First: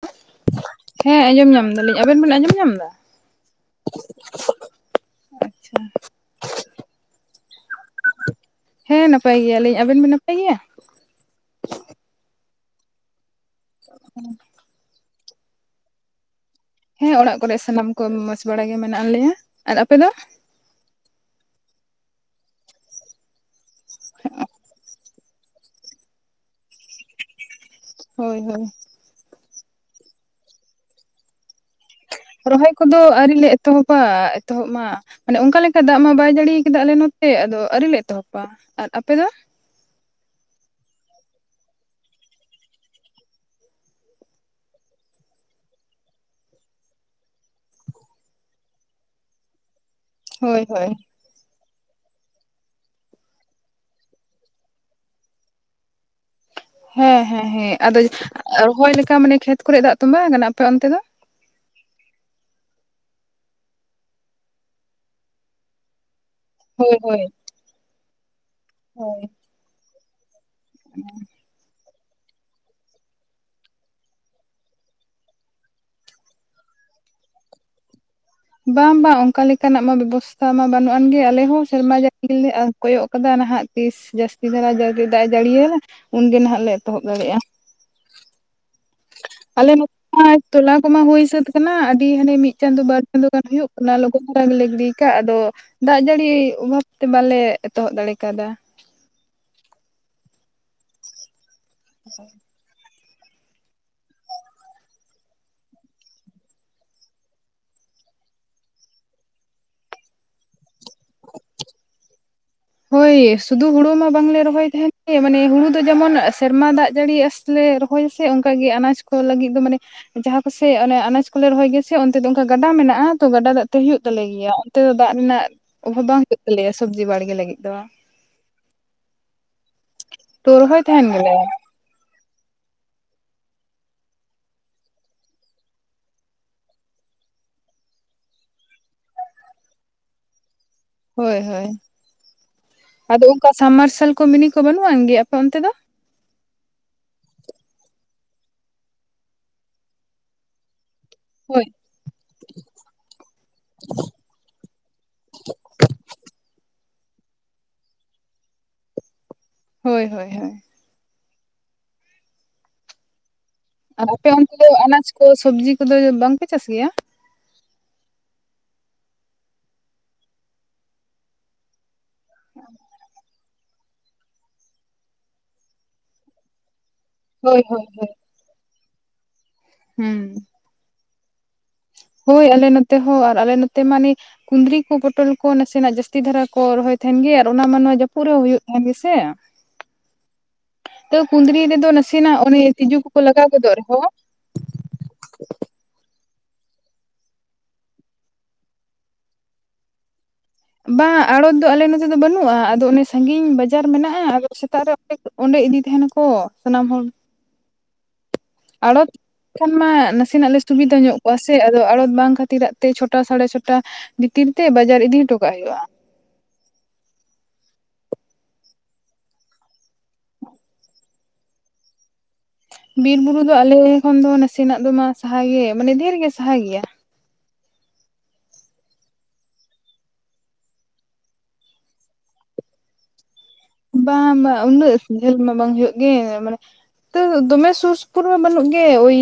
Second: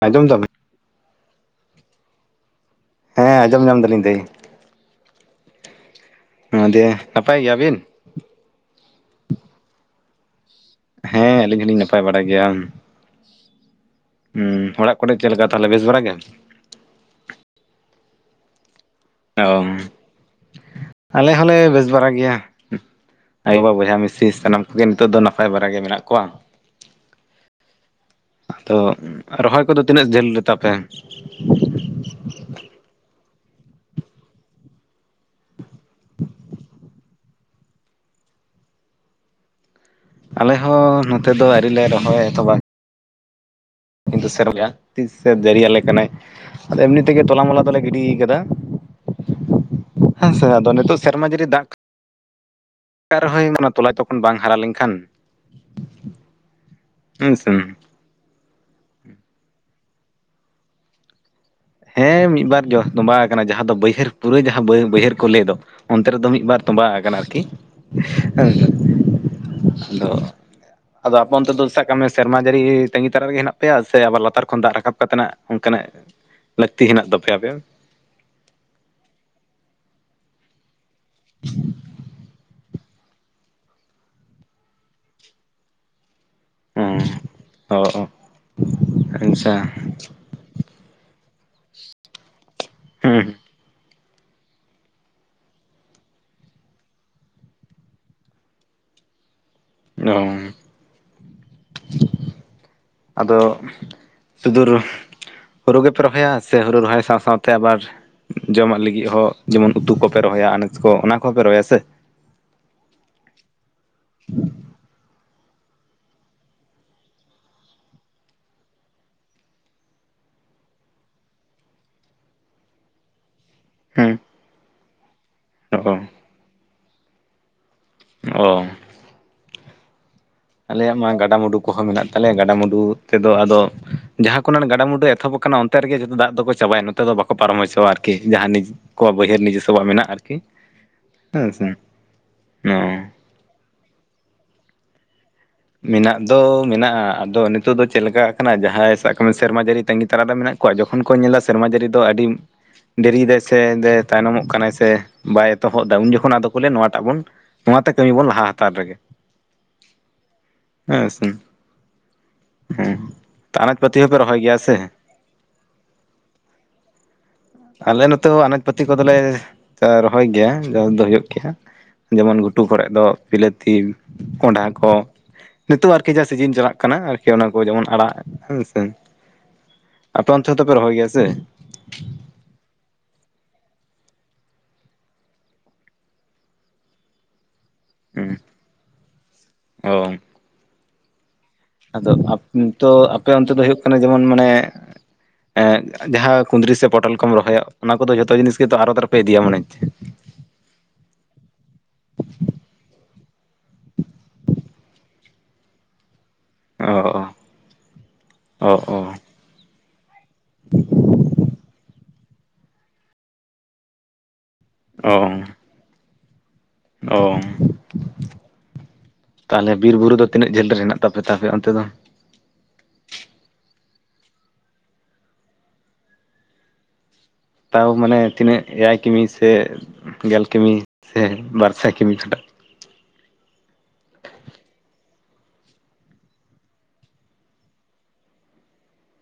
ᱟᱡᱚᱢ ᱫᱟᱵᱮᱱ ᱦᱮᱸ ᱟᱸᱡᱚᱢ ᱧᱟᱢ ᱫᱟᱞᱤᱧ ᱟᱵᱮᱱ ᱵᱮᱱ ᱟᱸᱡᱚᱢ ᱧᱟᱢ ᱮᱫᱟ ᱦᱮᱸ ᱟᱸᱡᱚᱢ ᱧᱟᱢ ᱫᱟᱞᱤᱧ ᱫᱤ ᱾ ᱟᱪᱪᱷᱟ ᱦᱮᱸ ᱫᱤᱭᱮ ᱱᱟᱯᱟᱭ ᱜᱮᱭᱟᱵᱤᱱ ᱦᱮᱸ ᱱᱟᱯᱟᱭ ᱜᱮᱭᱟᱞᱤᱧ ᱟᱵᱮᱱ ᱵᱤᱱ ᱱᱟᱯᱟᱭ ᱜᱮᱭᱟ ᱦᱮᱸ ᱟᱹᱞᱤᱧ ᱦᱚᱸᱞᱤᱧ ᱱᱟᱯᱟᱭ ᱵᱟᱲᱟ ᱜᱮᱭᱟ ᱪ [unintelligible] ᱦᱮᱸ ᱚᱲᱟᱜ ᱠᱚᱨᱮ ᱪᱮᱫ ᱞᱮᱠᱟ ᱛᱟᱦᱞᱮ ᱵᱮᱥ ᱵᱟᱲᱟ ᱜᱮᱭ ᱦᱮᱸ ᱚᱲᱟᱜ ᱠᱚᱨᱮ ᱥᱟᱱᱟᱢ ᱠᱚ ᱢᱚᱸᱡᱽ ᱵᱟᱲᱟ ᱜᱮ ᱢᱮᱱᱟᱜ ᱞᱮᱭᱟ ᱚ ᱟᱨ ᱟᱯᱮ ᱫᱚ ᱟᱞᱮ ᱦᱚᱸᱞᱮ ᱵᱮᱥ ᱵᱟᱲᱟ ᱜᱮᱭᱟ ᱟᱭᱳᱼᱵᱟ ᱵᱚᱭᱦᱟ ᱢᱤᱥᱤ ᱥᱟᱱᱟᱢ ᱠᱚᱜᱮ ᱱᱤᱛᱳᱜ ᱫᱚ ᱱᱟᱯᱟᱭ ᱱᱟᱯᱟᱭ ᱵᱟᱟᱨᱟᱜ ᱜᱮ ᱢᱮᱱᱟᱜ ᱠᱚᱣᱟ ᱦᱳᱭ ᱦᱳᱭ ᱟᱫᱚ ᱨᱚᱦᱚᱭ ᱠᱚᱫᱚ ᱛᱤᱱᱟᱹᱜ ᱡᱷᱟᱹᱞ ᱨᱮᱛᱟ ᱯᱮ ᱨᱚᱦᱚᱭ ᱠᱚᱫᱚ ᱟᱹᱣᱨᱤ ᱞᱮ ᱮᱛᱚᱦᱚᱵᱟ ᱮᱛᱚᱦᱚᱵ ᱢᱟ ᱢᱟᱱᱮ ᱚᱱᱠᱟ ᱞᱮᱠᱟ ᱫᱟᱜ ᱢᱟ ᱵᱟᱭ ᱡᱟᱲᱤᱭᱟ ᱟᱠᱟᱫᱟ ᱟᱞᱮ ᱱᱚᱛᱮ ᱟᱫᱚ ᱟᱹᱣᱨᱤᱞ ᱞᱮ ᱮᱛᱚᱦᱚᱵᱟ ᱟᱨ ᱟᱯᱮ ᱫᱚ ᱟᱞᱮᱦᱚ ᱱᱚᱛᱮ ᱫᱚ ᱟᱣᱨᱤ ᱞᱮ ᱨᱚᱦᱚᱭ ᱮᱛᱚᱦᱚᱵᱟ ᱠᱱᱤᱛᱩ ᱥᱮᱨᱢᱟ ᱛᱤᱥ ᱥᱮ ᱡᱟᱹᱨᱤ ᱟᱞᱮ ᱠᱟᱱᱟᱭ ᱟᱫᱚ ᱮᱢᱱᱤ ᱛᱮᱜᱮ ᱛᱚᱞᱟ ᱢᱚᱞᱟ ᱫᱚᱞᱮ ᱜᱤᱰᱤ ᱟᱠᱟᱫᱟ ᱦᱮᱸᱥᱮ ᱦᱳᱭ ᱟᱫᱚ ᱱᱤᱛ ᱦᱳᱭ ᱥᱮ ᱥᱮᱨᱢᱟ ᱡᱟᱹᱨᱤ ᱫᱟᱜ [unintelligible] [unintelligible] ᱨᱚᱦᱚᱭᱱᱟ ᱱᱚᱣᱟ ᱛᱚᱞᱟ ᱛᱚᱠᱷᱚᱱ ᱵᱟᱝ ᱦᱟᱨᱟ ᱞᱮᱱᱠᱷᱟᱱ ᱦᱮᱸ ᱦᱮᱸ ᱦᱮᱸ ᱟᱫᱚ ᱨᱚᱦᱚᱭ ᱞᱮᱠᱟ ᱢᱟᱱᱮ ᱠᱷᱮᱛ ᱠᱚᱨᱮ ᱫᱟᱜ ᱛᱚᱸᱵᱟ ᱟᱠᱟᱱᱟ ᱟᱯᱮ ᱚᱱᱛᱮ ᱫᱚ ᱦᱮᱸ ᱢᱤᱫ ᱵᱟᱨ ᱛᱚᱸᱵᱟ ᱟᱠᱟᱱᱟ ᱡᱟᱦᱟᱸ ᱫᱚ ᱵᱟᱹᱭᱦᱟᱹᱲ ᱯᱩᱨᱟᱹ ᱡᱟᱦᱟᱸ ᱵᱟᱹᱭᱦᱟᱹᱲ ᱠᱚ ᱞᱟᱹᱭ ᱫᱚ ᱚᱱᱛᱮ ᱨᱮᱫᱚ ᱢᱤᱫ ᱵᱟᱨ ᱛᱚᱸᱵᱟ ᱦᱳᱭ ᱟᱠᱟᱱᱟ ᱦᱳᱭ ᱟᱨᱠᱤ, ᱦᱳᱭ ᱟᱫᱚ ᱟᱫᱚ ᱟᱯᱮ ᱚᱱᱛᱮ ᱫᱚ ᱥᱟᱵ ᱠᱟᱜ ᱢᱮ ᱥᱮᱨᱢᱟ ᱡᱟᱹᱲᱤ ᱛᱟᱸᱜᱤ ᱛᱟᱨᱟᱜ ᱨᱮᱜᱮ ᱦᱮᱱᱟᱜ ᱯᱮᱭᱟ ᱥᱮ ᱟᱵᱟᱨ ᱞᱟᱛᱟᱨ ᱠᱷᱚᱱ ᱫᱟᱜ ᱨᱟᱠᱟᱵ ᱠᱟᱛᱮᱱᱟᱜ ᱚᱱᱠᱟᱱᱟᱜ ᱞᱟᱹᱠᱛᱤ ᱦᱮᱱᱟᱜ ᱛᱟᱯᱮᱭᱟ ᱟᱯᱮᱭᱟᱜ ᱵᱟᱝ ᱵᱟᱝ ᱚᱱᱠᱟ ᱞᱮᱠᱟᱱᱟᱜ ᱢᱟ ᱵᱮᱵᱚᱥᱛᱷᱟ ᱢᱟ ᱵᱟᱹᱱᱩᱜ ᱟᱱᱜᱮ ᱟᱞᱮ ᱦᱚᱸ ᱥᱮᱨᱢᱟ ᱡᱟᱲᱤ ᱜᱮ ᱟᱸᱥ ᱠᱚᱭᱚᱜ ᱠᱟᱫᱟ ᱱᱟᱦᱟᱜ ᱛᱤᱥ ᱡᱟᱹᱥᱛᱤ ᱫᱷᱟᱨᱟ ᱫᱟᱜ ᱡᱟᱹᱲᱤᱭᱟᱭ ᱩᱱᱜᱮ ᱱᱟᱦᱟᱜ ᱞᱮ ᱦᱩᱸ ᱮᱛᱚᱦᱚᱵ ᱫᱟᱲᱮᱭᱟᱜᱼᱟ ᱚ ᱚ ᱟᱪᱪᱷᱟ ᱟᱞᱮ ᱢᱟᱛᱚ ᱛᱚᱞᱟ ᱠᱚᱢᱟ ᱦᱩᱭ ᱥᱟᱹᱛ ᱟᱠᱟᱱᱟ ᱟᱹᱰᱤ ᱦᱟᱱᱮ ᱢᱤᱫ ᱪᱟᱸᱫᱳ ᱵᱟᱨ ᱪᱟᱸᱫᱳ ᱦᱩᱸ ᱜᱟᱱ ᱦᱩᱭᱩᱜ ᱠᱟᱱᱟ ᱠᱷᱩᱵ ᱵᱷᱚᱨᱟ ᱜᱮᱞᱮ ᱜᱤᱰᱤ ᱠᱟᱫ ᱟᱫᱚ ᱫᱟᱜ ᱡᱟᱹᱲᱤ ᱚᱵᱷᱟᱵ ᱛᱮ ᱵᱟᱞᱮ ᱮᱛᱚᱦᱚᱵ ᱫᱟᱲᱮ ᱟᱠᱟᱣᱫᱟ [unintelligible] [unintelligible] ᱟᱫᱚ ᱥᱩᱫᱷᱩ ᱦᱳᱲᱳ ᱜᱮᱯᱮ ᱨᱚᱦᱚᱭᱟ ᱥᱮ ᱦᱩᱲᱩ ᱨᱚᱦᱚᱭ ᱥᱟᱶ ᱥᱟᱶᱛᱮ ᱟᱵᱟᱨ ᱡᱚᱢᱟᱜ ᱞᱟᱹᱜᱤᱫ ᱦᱚᱸ ᱡᱮᱢᱚᱱ ᱩᱛᱩ ᱠᱚᱯᱮ ᱨᱚᱦᱚᱭᱟ ᱟᱱᱟᱡ ᱠᱚ ᱚᱱᱟ ᱠᱚᱦᱚᱸᱯᱮ ᱨᱚᱦᱚᱭᱟ ᱥᱮ ᱦᱳᱭ ᱥᱩᱫᱷᱩ ᱦᱩᱲᱳ ᱢᱟ ᱵᱟᱝᱞᱮ ᱨᱚᱦᱚᱭ ᱛᱟᱦᱮᱱ ᱜᱮ ᱢᱟᱱᱮ ᱦᱩᱲᱩ ᱫᱚ ᱡᱮᱢᱚᱱ ᱥᱮᱨᱢᱟ ᱫᱟᱜ ᱡᱟᱹᱲᱤ ᱟᱸᱥ ᱛᱮᱞᱮ ᱨᱚᱦᱚᱭᱟᱥᱮ ᱚᱱᱠᱟᱜ ᱜᱮ ᱟᱱᱟᱡᱽ ᱠᱚ ᱞᱟᱹᱜᱤᱫ ᱫᱚ ᱢᱟᱱᱮ ᱡᱟᱦᱟᱸ ᱠᱚᱥᱮ ᱚᱱᱮ ᱟᱱᱟᱡ ᱠᱚᱞᱮ ᱨᱚᱦᱚᱭ ᱜᱮᱭᱟᱥᱮ ᱚᱱᱛᱮ ᱫᱚ ᱚᱱᱠᱟ ᱜᱟᱰᱟ ᱢᱮᱱᱟᱜᱼᱟ ᱛᱚ ᱜᱟᱰᱟ ᱫᱟᱜ ᱛᱚ ᱦᱳᱭᱳᱜ ᱦᱮᱸ ᱛᱟᱞᱮ ᱜᱮᱭᱟ ᱚᱱᱛᱮ ᱫᱚ ᱫᱟᱜ ᱨᱮᱱᱟᱜ ᱚ ᱚᱵᱷᱟᱵ ᱵᱟᱝ ᱦᱳᱭᱳᱜ ᱛᱟᱞᱮᱭᱟ ᱥᱚᱵᱽᱡᱤ ᱵᱟᱲᱜᱮ ᱞᱟᱹᱜᱤᱫ ᱫᱚ ᱚ ᱛᱚ ᱨᱚᱦᱚᱭ ᱟᱞᱮᱭᱟᱜ ᱛᱟᱦᱮᱱ ᱢᱟ ᱜᱮᱞᱮ ᱜᱟᱰᱟᱼᱢᱩᱰᱩ ᱠᱚᱦᱚᱸ ᱢᱮᱱᱟᱜ ᱛᱟᱞᱮᱭᱟ ᱜᱟᱰᱟᱼᱢᱩᱰᱩ ᱛᱮᱫᱚ ᱟᱫᱚ ᱡᱟᱦᱟᱸ ᱠᱷᱚᱱᱟᱜ ᱚᱱᱟ ᱜᱟᱰᱟ-ᱢᱩᱰᱩ ᱮᱛᱚᱦᱚᱵ ᱟᱠᱟᱱᱟ ᱚᱱᱛᱮ ᱨᱮᱜᱮ ᱡᱚᱛᱚ ᱫᱟᱜ ᱫᱚᱠᱚ ᱪᱟᱵᱟᱭᱟ ᱱᱚᱛᱮ ᱫᱚ ᱵᱟᱠᱚ ᱯᱟᱨᱚᱢ ᱦᱚᱪᱚᱣᱟ ᱟᱨᱠᱤ ᱡᱟᱦᱟᱸ ᱱᱤᱡ ᱠᱚ ᱵᱟᱹᱭᱦᱟᱹᱲ ᱱᱤᱡᱮᱥᱥᱚᱣᱟᱜ ᱢᱮᱱᱟᱜᱼᱟ ᱟᱨᱠᱤ ᱦᱳᱭ ᱦᱮᱸ ᱥᱮ ᱦᱳᱭ, ᱟᱫᱚ ᱚᱱᱠᱟ ᱥᱟᱢᱢᱟᱨᱥᱟᱞ ᱠᱚ ᱢᱤᱱᱤ ᱠᱚ ᱵᱟᱹᱱᱩᱜ ᱟᱱ ᱜᱮ ᱟᱯᱮ ᱚᱱᱛᱮ ᱫᱚ ᱢᱮᱱᱟᱜ ᱫᱚ ᱢᱮᱱᱟᱜᱼᱟ ᱟᱫᱚ ᱱᱤᱛᱳᱜ ᱫᱚ ᱪᱮᱫ ᱞᱮᱠᱟ ᱠᱟᱱᱟ ᱡᱟᱦᱟᱸᱭ ᱥᱟᱵ ᱠᱟᱜ ᱢᱮ ᱥᱮᱨᱢᱟ ᱡᱟᱹᱲᱤ ᱛᱟᱸᱜᱤ ᱛᱟᱨᱟᱜ ᱨᱮ ᱢᱮᱱᱟᱜ ᱠᱚᱣᱟ ᱡᱚᱠᱷᱚᱱ ᱠᱚ ᱧᱮᱞᱟ ᱦᱳᱭ ᱥᱮᱨᱢᱟ ᱡᱟᱲᱤ ᱫᱚ ᱟᱹᱰᱤ ᱫᱮᱨᱤᱭᱮᱫᱟᱭ ᱥᱮ ᱫᱮ ᱛᱟᱭᱱᱚᱢᱚᱜ ᱠᱟᱱᱟᱭ ᱥᱮ ᱵᱟᱭ ᱮᱛᱚᱦᱚᱵ ᱮᱫᱟ ᱩᱱ ᱡᱚᱠᱷᱚᱱ ᱟᱫᱚ ᱠᱚ ᱱᱚᱣᱟᱴᱟᱜ ᱵᱚᱱ ᱱᱚᱣᱟᱛᱮ ᱠᱟᱹᱢᱤ ᱵᱚᱱ ᱞᱟᱦᱟ ᱦᱟᱛᱟᱲ ᱨᱮᱜᱮ ᱦᱳᱭ ᱦᱳᱭ ᱦᱳᱭ ᱦᱮᱸ ᱥᱮ, ᱦᱩᱸ ᱟᱨ ᱟᱯᱮ ᱚᱱᱛᱮ ᱫᱚ ᱟᱱᱟᱡ ᱠᱚ ᱥᱚᱵᱽᱡᱤ ᱠᱚᱫᱚ ᱵᱟᱝᱯᱮ ᱪᱟᱥ ᱜᱮᱭᱟ ᱟᱞᱮ ᱱᱚᱛᱮ ᱦᱚ ᱟᱱᱟᱡ ᱯᱟᱹᱛᱤ ᱠᱚᱫᱚᱞᱮ ᱨᱚᱦᱚᱭ ᱜᱮᱭᱟ ᱡᱚᱢ ᱫᱚ ᱦᱩᱭᱩᱜ ᱜᱮᱭᱟ ᱡᱮᱢᱚᱱ ᱜᱷᱩᱴᱩ ᱠᱚᱨᱮᱫ ᱫᱚ ᱵᱤᱞᱟᱹᱛᱤ ᱠᱚᱸᱰᱷᱟ ᱠᱚ ᱱᱤᱛᱚᱜ ᱟᱨᱠᱤ ᱡᱟᱦᱟᱸ ᱥᱤᱡᱤᱱ ᱪᱟᱞᱟᱜ ᱠᱟᱱᱟ ᱟᱨᱠᱤ ᱚᱱᱟ ᱠᱚ ᱦᱳᱭ ᱦᱳᱭ ᱡᱮᱢᱚᱱ ᱦᱳᱭ ᱟᱲᱟᱜ ᱦᱮᱸᱥᱮ ᱟᱯᱮ ᱦᱩᱸ ᱚᱱᱛᱮ ᱫᱚᱯᱮ ᱨᱚᱦᱚᱭ ᱜᱮᱭᱟ ᱥᱮ ᱦᱳᱭ ᱟᱞᱮ ᱱᱚᱛᱮ ᱦᱚᱸ ᱟᱨ ᱟᱞᱮ ᱱᱚᱛᱮ ᱢᱟᱱᱮ ᱠᱩᱫᱽᱨᱤ ᱠᱚ ᱯᱚᱴᱚᱞ ᱠᱚ ᱱᱟᱥᱮᱱᱟᱜ ᱡᱟᱹᱥᱛᱤ ᱫᱷᱟᱨᱟ ᱠᱚ ᱨᱚᱦᱚᱭ ᱛᱟᱦᱮᱱ ᱜᱮᱭᱟ ᱟᱨ ᱚᱱᱟ ᱢᱟ‌ ᱱᱚ- ᱡᱟᱹᱯᱩᱫ ᱨᱮ ᱦᱚᱸ ᱦᱩᱭᱩᱜ ᱠᱟᱱ ᱜᱮᱥᱮ ᱚ ᱛᱚ ᱠᱩᱸᱫᱽᱨᱤ ᱨᱮᱫᱚ ᱟᱫᱚ ᱱᱟᱥᱮᱱᱟᱜ ᱚᱱᱮ ᱛᱚ ᱛᱤᱡᱩ ᱠᱚᱠᱚ ᱟᱯᱮ ᱞᱟᱜᱟᱣ ᱚᱱᱛᱮ ᱫᱚ ᱜᱚᱫᱚᱜ ᱦᱩᱭᱩᱜ ᱠᱟᱱᱟ ᱨᱮᱦᱚᱸ ᱡᱮᱢᱚᱱ ᱢᱟᱱᱮ ᱡᱟᱦᱟᱸ ᱠᱩᱫᱽᱨᱤ ᱥᱮ ᱯᱚᱴᱚᱞ ᱠᱚᱢ ᱨᱚᱦᱚᱭᱟ ᱚᱱᱟ ᱠᱚᱫᱚ ᱡᱷᱚᱛᱚ ᱡᱤᱱᱤᱥ ᱜᱮᱛᱚ ᱟᱨᱚᱛ ᱨᱮᱯᱮ ᱤᱫᱤᱭᱟ ᱢᱚᱱᱮ ᱦᱚᱪᱪᱷᱮ ᱵᱟᱝ ᱟᱲᱚᱛ ᱫᱚ ᱟᱞᱮ ᱱᱚᱛᱮ ᱫᱚ ᱵᱟᱹᱱᱩᱜᱼᱟ ᱟᱫᱚ ᱚᱱᱮ ᱥᱟᱺᱜᱤᱧ ᱵᱟᱡᱟᱨ ᱢᱮᱱᱟᱜᱼᱟ ᱟᱫᱚ ᱥᱮᱛᱟᱜ ᱨᱮ ᱚᱸᱰᱮ ᱤᱫᱤ ᱛᱟᱦᱮᱱᱟᱠᱚ ᱥᱟᱱᱟᱢ ᱦᱚᱲ- ᱚ ᱚ ᱚ ᱟᱲᱚᱛ ᱠᱷᱚᱱ ᱢᱟ ᱱᱟᱥᱮᱱᱟᱜ ᱞᱮ ᱥᱩᱵᱤᱫᱟ ᱧᱚᱜ ᱠᱚᱜᱼᱟ ᱥᱮ ᱟᱫᱚ ᱟᱲᱚᱛ ᱵᱟᱝ ᱠᱷᱟᱹᱛᱤᱨᱟᱜ- ᱛᱮ ᱪᱷᱚᱴᱟ ᱥᱟᱲᱮ ᱪᱷᱚᱴᱟ ᱵᱷᱤᱛᱤᱨ ᱛᱮ ᱵᱟᱡᱟᱨ ᱚ ᱤᱫᱤ ᱦᱚᱴᱚ ᱠᱟᱜ ᱦᱩᱭᱩᱜᱼᱟ᱾ ᱚ [inaudible] ᱛᱟᱦᱚᱞᱮ ᱵᱤᱨ ᱵᱩᱨᱩ ᱫᱚ ᱛᱤᱱᱟᱹᱜ ᱡᱷᱟᱹᱞ ᱨᱮ ᱦᱮᱱᱟᱜ ᱛᱟᱯᱮ ᱟᱯᱮᱭᱟᱜ ᱚᱱᱛᱮ ᱫᱚ? ᱵᱤᱨ ᱵᱩᱨᱩ ᱫᱚ ᱟᱞᱮ ᱠᱷᱚᱱ ᱫᱚ ᱱᱟᱥᱮᱱᱟᱜ ᱫᱚ ᱢᱟ ᱥᱟᱦᱟᱜᱮ ᱢᱟᱱᱮ ᱰᱷᱮᱨ ᱜᱮ ᱥᱟᱦᱟ ‌ᱜᱮᱭᱟ᱾ ᱛᱟᱣ ᱢᱟᱱᱮ ᱛᱤᱱᱟᱹᱜ ᱮᱭᱟᱭ ᱠᱤᱢᱤ ᱥᱮ ᱜᱮᱞ ᱠᱤᱢᱤ ᱥᱮ ᱵᱟᱨ ᱥᱟᱭ ᱠᱤᱢᱤ ᱠᱷᱚᱴᱟᱜ? ᱵᱟᱝ ᱵᱟᱝ ᱩᱱᱟᱹᱜ ᱡᱷᱟᱹᱞ ᱢᱟ ᱵᱟᱝ ᱦᱩᱭᱩᱜ ᱜᱮ ᱢᱟᱱᱮ ᱛᱟᱹᱣ ᱫᱚᱢᱮ ᱥᱩᱨ ᱥᱩᱯᱩᱨ ᱢᱟ ᱵᱟᱹᱱᱩᱜ ᱜᱮ ᱳᱭ